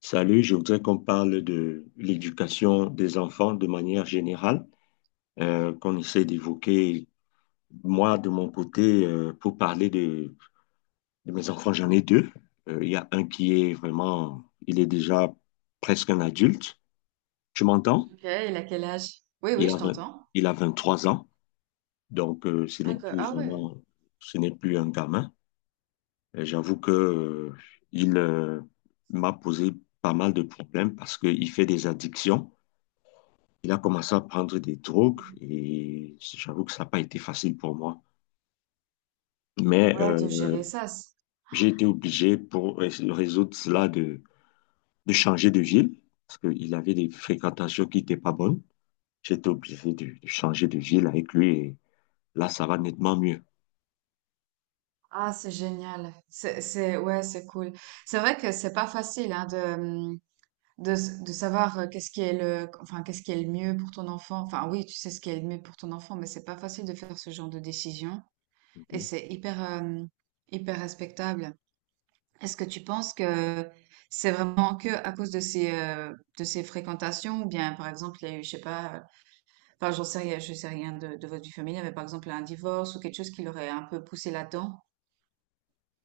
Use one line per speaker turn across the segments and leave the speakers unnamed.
Salut, je voudrais qu'on parle de l'éducation des enfants de manière générale, qu'on essaie d'évoquer. Moi, de mon côté, pour parler de mes enfants, j'en ai deux. Il y a un qui est vraiment, il est déjà presque un adulte. Tu m'entends?
Ok, il a quel âge? Oui, oui,
Il
je
a, vingt-
t'entends.
il a 23 ans, donc ce
Ah,
n'est plus
ouais.
vraiment, ce n'est plus un gamin. J'avoue que il m'a posé pas mal de problèmes parce qu'il fait des addictions. Il a commencé à prendre des drogues et j'avoue que ça n'a pas été facile pour moi. Mais
Ouais, de gérer ça.
j'ai été obligé pour résoudre cela de changer de ville parce qu'il avait des fréquentations qui n'étaient pas bonnes. J'étais obligé de changer de ville avec lui et là, ça va nettement mieux.
Ah, c'est génial. C'est, ouais, c'est cool. C'est vrai que c'est pas facile, hein, de savoir qu'est-ce qui est le, enfin, qu'est-ce qui est le mieux pour ton enfant. Enfin, oui, tu sais ce qui est le mieux pour ton enfant, mais c'est pas facile de faire ce genre de décision. Et
Mhm.
c'est hyper, hyper respectable. Est-ce que tu penses que c'est vraiment que à cause de de ces fréquentations, ou bien, par exemple, il y a eu, je sais pas, enfin, j'en sais rien, je sais rien de votre vie familiale, mais par exemple un divorce ou quelque chose qui l'aurait un peu poussé là-dedans.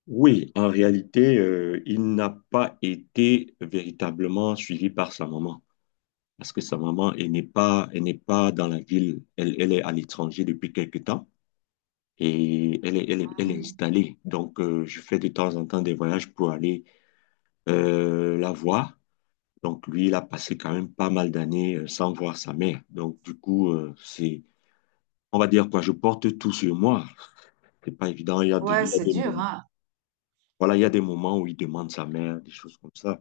Oui, en réalité, il n'a pas été véritablement suivi par sa maman, parce que sa maman, elle n'est pas dans la ville, elle est à l'étranger depuis quelque temps, et elle est
Ah.
installée. Donc, je fais de temps en temps des voyages pour aller la voir. Donc, lui, il a passé quand même pas mal d'années sans voir sa mère. Donc, du coup, c'est, on va dire quoi, je porte tout sur moi. C'est pas évident.
Ouais,
Il y a
c'est
des
dur,
moments,
hein.
voilà, il y a des moments où il demande sa mère, des choses comme ça.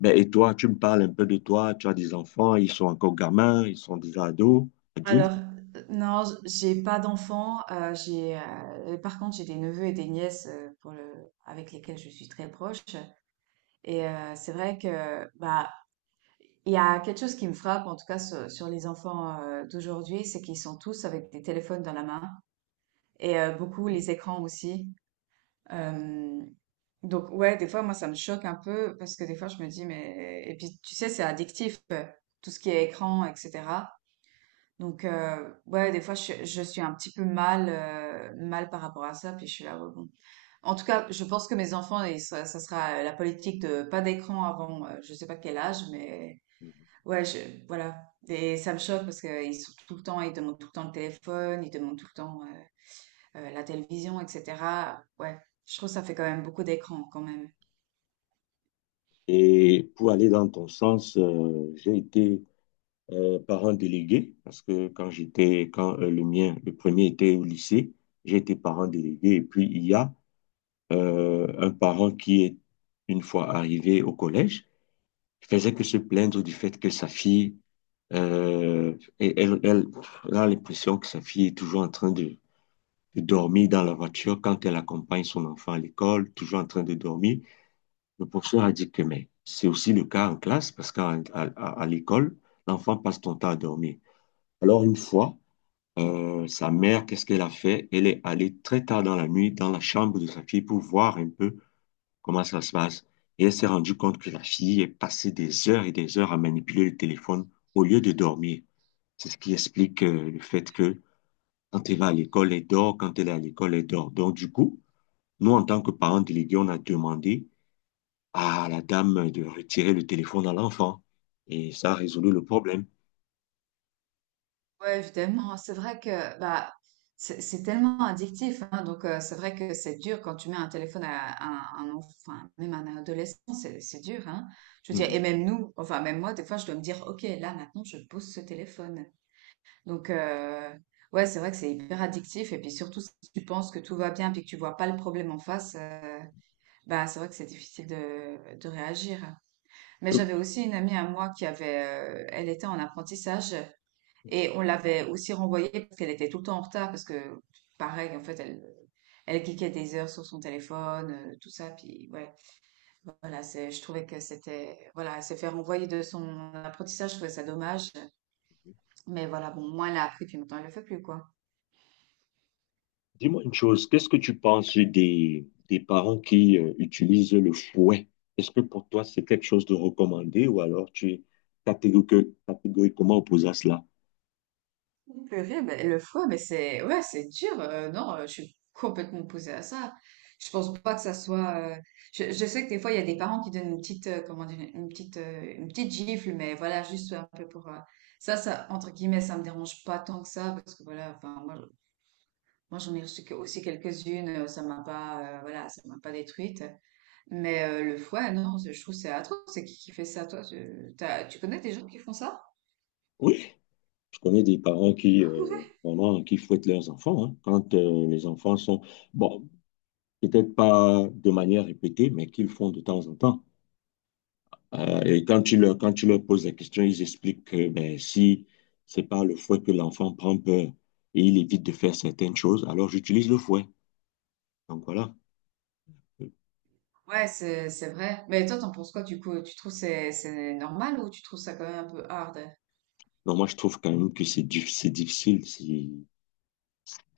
Ben, et toi, tu me parles un peu de toi. Tu as des enfants, ils sont encore gamins, ils sont déjà ados,
Alors,
adultes.
non, j'ai pas d'enfants. Par contre, j'ai des neveux et des nièces avec lesquels je suis très proche. Et c'est vrai que bah il y a quelque chose qui me frappe, en tout cas sur les enfants d'aujourd'hui, c'est qu'ils sont tous avec des téléphones dans la main et beaucoup les écrans aussi. Euh, donc ouais, des fois moi ça me choque un peu parce que des fois je me dis mais et puis tu sais c'est addictif, tout ce qui est écran etc. Donc ouais, des fois je suis un petit peu mal par rapport à ça, puis je suis là, ouais, bon. En tout cas je pense que mes enfants, et ça sera la politique de pas d'écran avant je sais pas quel âge, mais ouais, je, voilà. Et ça me choque parce qu'ils demandent tout le temps le téléphone, ils demandent tout le temps la télévision, etc. Ouais, je trouve que ça fait quand même beaucoup d'écran quand même.
Et pour aller dans ton sens, j'ai été par un délégué, parce que quand le mien, le premier était au lycée, j'étais parent délégué. Et puis, il y a un parent une fois arrivé au collège, faisait que se plaindre du fait que sa fille, euh, elle, elle, elle a l'impression que sa fille est toujours en train de dormir dans la voiture quand elle accompagne son enfant à l'école, toujours en train de dormir. Le professeur a dit que, mais c'est aussi le cas en classe, parce à l'école, l'enfant passe son temps à dormir. Alors, une fois, sa mère, qu'est-ce qu'elle a fait? Elle est allée très tard dans la nuit dans la chambre de sa fille pour voir un peu comment ça se passe. Et elle s'est rendue compte que la fille est passée des heures et des heures à manipuler le téléphone au lieu de dormir. C'est ce qui explique le fait que quand elle va à l'école, elle dort. Quand elle est à l'école, elle dort. Donc, du coup, nous, en tant que parents délégués, on a demandé à la dame de retirer le téléphone à l'enfant. Et ça a résolu le problème.
Ouais, évidemment, c'est vrai que bah, c'est tellement addictif, hein, donc c'est vrai que c'est dur quand tu mets un téléphone à un enfant, enfin, même à un adolescent, c'est dur, hein. Je veux dire, et
Mhm.
même nous, enfin même moi, des fois, je dois me dire, ok, là maintenant, je pose ce téléphone. Donc ouais, c'est vrai que c'est hyper addictif, et puis surtout si tu penses que tout va bien, puis que tu vois pas le problème en face, bah c'est vrai que c'est difficile de réagir. Mais j'avais aussi une amie à moi elle était en apprentissage et on l'avait aussi renvoyée parce qu'elle était tout le temps en retard parce que, pareil, en fait, elle cliquait des heures sur son téléphone, tout ça. Puis, ouais, voilà, je trouvais que c'était, voilà, elle s'est fait renvoyer de son apprentissage, je trouvais ça dommage. Mais voilà, bon, moi, elle a appris, puis maintenant, elle le fait plus, quoi.
Dis-moi une chose, qu'est-ce que tu penses des parents qui utilisent le fouet? Est-ce que pour toi c'est quelque chose de recommandé ou alors tu es catégoriquement opposé à cela?
Purée, mais le foie, mais c'est ouais, c'est dur. Non, je suis complètement opposée à ça. Je pense pas que ça soit. Je sais que des fois il y a des parents qui donnent comment dire, une petite gifle, mais voilà, juste un peu pour ça entre guillemets, ça me dérange pas tant que ça parce que voilà, enfin moi, j'en ai reçu aussi quelques-unes, ça m'a pas, voilà, ça m'a pas détruite. Mais le foie, non, je trouve que c'est atroce. C'est qui fait ça, toi? Tu connais des gens qui font ça?
Oui, je connais des parents qui, vraiment, qui fouettent leurs enfants hein, quand les enfants sont, bon, peut-être pas de manière répétée, mais qu'ils font de temps en temps. Et quand tu leur poses la question, ils expliquent que ben, si c'est par le fouet que l'enfant prend peur et il évite de faire certaines choses, alors j'utilise le fouet. Donc voilà.
Ouais, c'est vrai. Mais toi, t'en penses quoi du coup? Tu trouves c'est normal ou tu trouves ça quand même un peu hard?
Donc moi, je trouve quand même que c'est c'est difficile. C'est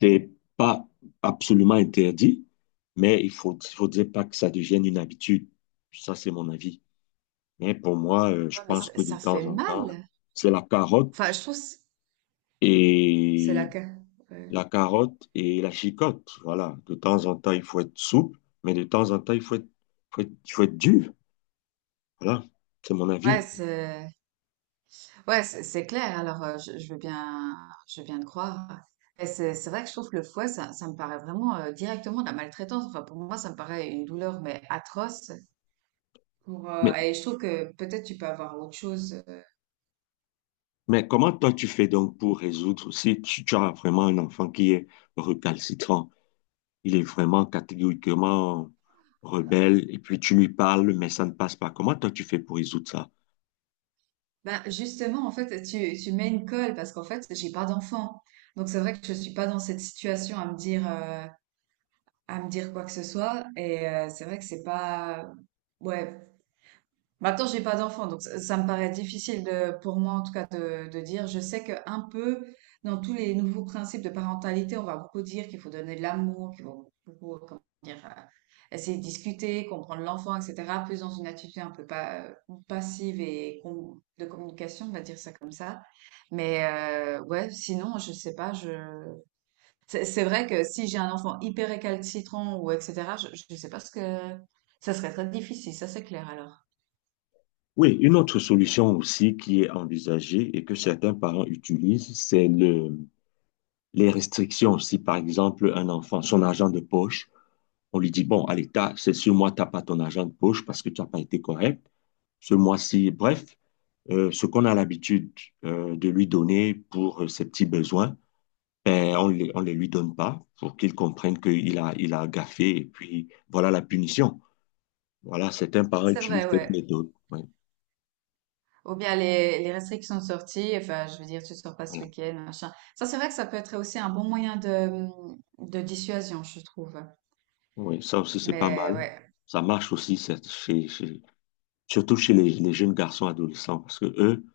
c'est pas absolument interdit, mais il faudrait pas que ça devienne une habitude. Ça, c'est mon avis. Mais pour moi, je
Ouais, mais
pense
ça,
que de
ça fait
temps en temps,
mal.
c'est la
Enfin,
carotte
je trouve, c'est la
et
Ouais,
la carotte et la chicotte. Voilà. De temps en temps, il faut être souple, mais de temps en temps, il faut être, faut être, faut être dur. Voilà. C'est mon
Ouais,
avis.
c'est ouais, c'est clair. Alors, je veux bien te croire. Et c'est vrai que je trouve que le fouet, ça me paraît vraiment directement de la maltraitance. Enfin, pour moi, ça me paraît une douleur mais atroce. Pour
Mais,
et je trouve que peut-être tu peux avoir autre chose.
mais comment toi tu fais donc pour résoudre si tu, tu as vraiment un enfant qui est recalcitrant, il est vraiment catégoriquement rebelle et puis tu lui parles, mais ça ne passe pas. Comment toi tu fais pour résoudre ça?
Ben justement, en fait, tu mets une colle parce qu'en fait, j'ai pas d'enfant. Donc c'est vrai que je suis pas dans cette situation à me dire quoi que ce soit. Et c'est vrai que c'est pas, ouais. Maintenant, j'ai pas d'enfant, donc ça me paraît difficile pour moi en tout cas de dire. Je sais que un peu dans tous les nouveaux principes de parentalité, on va beaucoup dire qu'il faut donner de l'amour, qu'il faut beaucoup, comment dire, essayer de discuter, comprendre l'enfant, etc. Plus dans une attitude un peu pas, passive et de communication, on va dire ça comme ça. Mais ouais, sinon, je sais pas, je c'est vrai que si j'ai un enfant hyper récalcitrant ou etc., je ne sais pas ce que... Ça serait très difficile, ça c'est clair alors.
Oui, une autre solution aussi qui est envisagée et que certains parents utilisent, c'est les restrictions. Si par exemple un enfant, son argent de poche, on lui dit, bon, allez, t'as, c'est sur moi, t'as pas ton argent de poche parce que tu n'as pas été correct ce mois-ci. Bref, ce qu'on a l'habitude de lui donner pour ses petits besoins, ben, on les lui donne pas pour qu'il comprenne il a gaffé et puis voilà la punition. Voilà, certains parents
C'est vrai,
utilisent cette
ouais.
méthode. Oui,
Ou bien les restrictions de sortie, enfin, je veux dire, tu sors pas ce
voilà.
week-end, machin. Ça, c'est vrai que ça peut être aussi un bon moyen de dissuasion, je trouve.
Oui, ça aussi, c'est pas
Mais
mal.
ouais.
Ça marche aussi surtout chez les jeunes garçons adolescents parce que eux,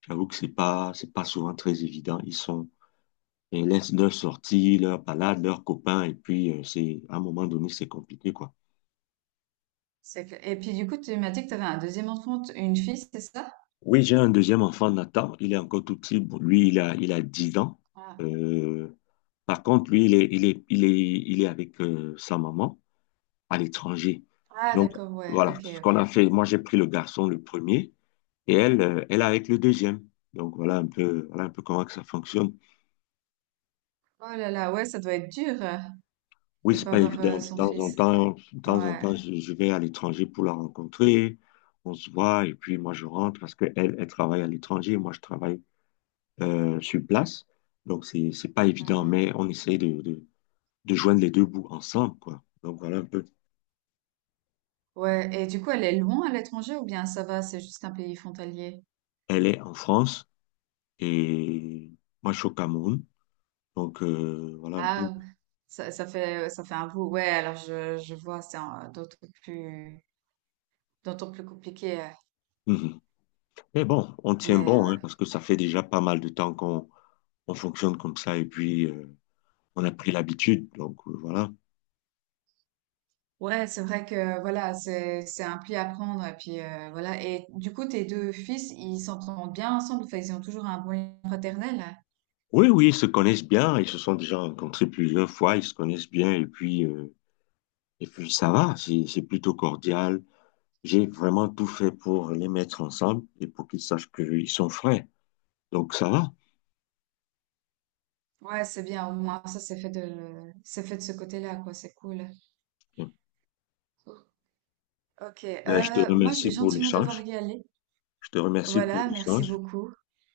j'avoue que c'est pas souvent très évident. Ils sont, et laissent leurs sorties, leurs balades, leurs copains. Et puis, c'est, à un moment donné, c'est compliqué, quoi.
C'est clair. Et puis du coup, tu m'as dit que tu avais un deuxième enfant, une fille, c'est ça?
Oui, j'ai un deuxième enfant, Nathan. Il est encore tout petit. Bon, lui, il a 10 ans.
Ah,
Euh, Par contre, lui, il est avec sa maman à l'étranger.
Ah,
Donc,
d'accord, ouais,
voilà,
ok,
ce qu'on
ok.
a fait, moi, j'ai pris le garçon, le premier, et elle, elle est avec le deuxième. Donc, voilà un peu comment que ça fonctionne.
Oh là là, ouais, ça doit être dur,
Oui,
de
c'est
pas
pas
avoir,
évident. De
son
temps en
fils.
temps, de temps en temps,
Ouais.
je vais à l'étranger pour la rencontrer. On se voit et puis moi je rentre parce qu'elle, elle elle travaille à l'étranger, moi je travaille sur place. Donc c'est pas évident, mais
Mhm.
on essaye de joindre les deux bouts ensemble, quoi. Donc voilà un peu.
Ouais, et du coup, elle est loin à l'étranger ou bien ça va, c'est juste un pays frontalier?
Elle est en France et moi je suis au Cameroun. Donc voilà un peu.
Ah, ça, ça fait un bout. Ouais, alors je vois, c'est plus, d'autant plus compliqué.
Mhm. Mais bon, on tient
Mais
bon, hein,
ouais.
parce que ça fait déjà pas mal de temps qu'on on fonctionne comme ça et puis on a pris l'habitude. Donc voilà.
Ouais, c'est vrai que voilà, c'est un pli à prendre et puis voilà. Et du coup, tes deux fils, ils s'entendent bien ensemble. Enfin, ils ont toujours un bon lien fraternel.
Oui, oui, ils se connaissent bien, ils se sont déjà rencontrés plusieurs fois, ils se connaissent bien et puis, et puis ça va, c'est plutôt cordial. J'ai vraiment tout fait pour les mettre ensemble et pour qu'ils sachent qu'ils sont frères. Donc ça va.
Ouais, c'est bien. Au moins, ça, c'est fait de ce côté-là, quoi. C'est cool. Ok.
Ben, je te
Moi, je
remercie
vais
pour
gentiment devoir
l'échange.
y aller.
Je te remercie pour
Voilà. Merci
l'échange.
beaucoup.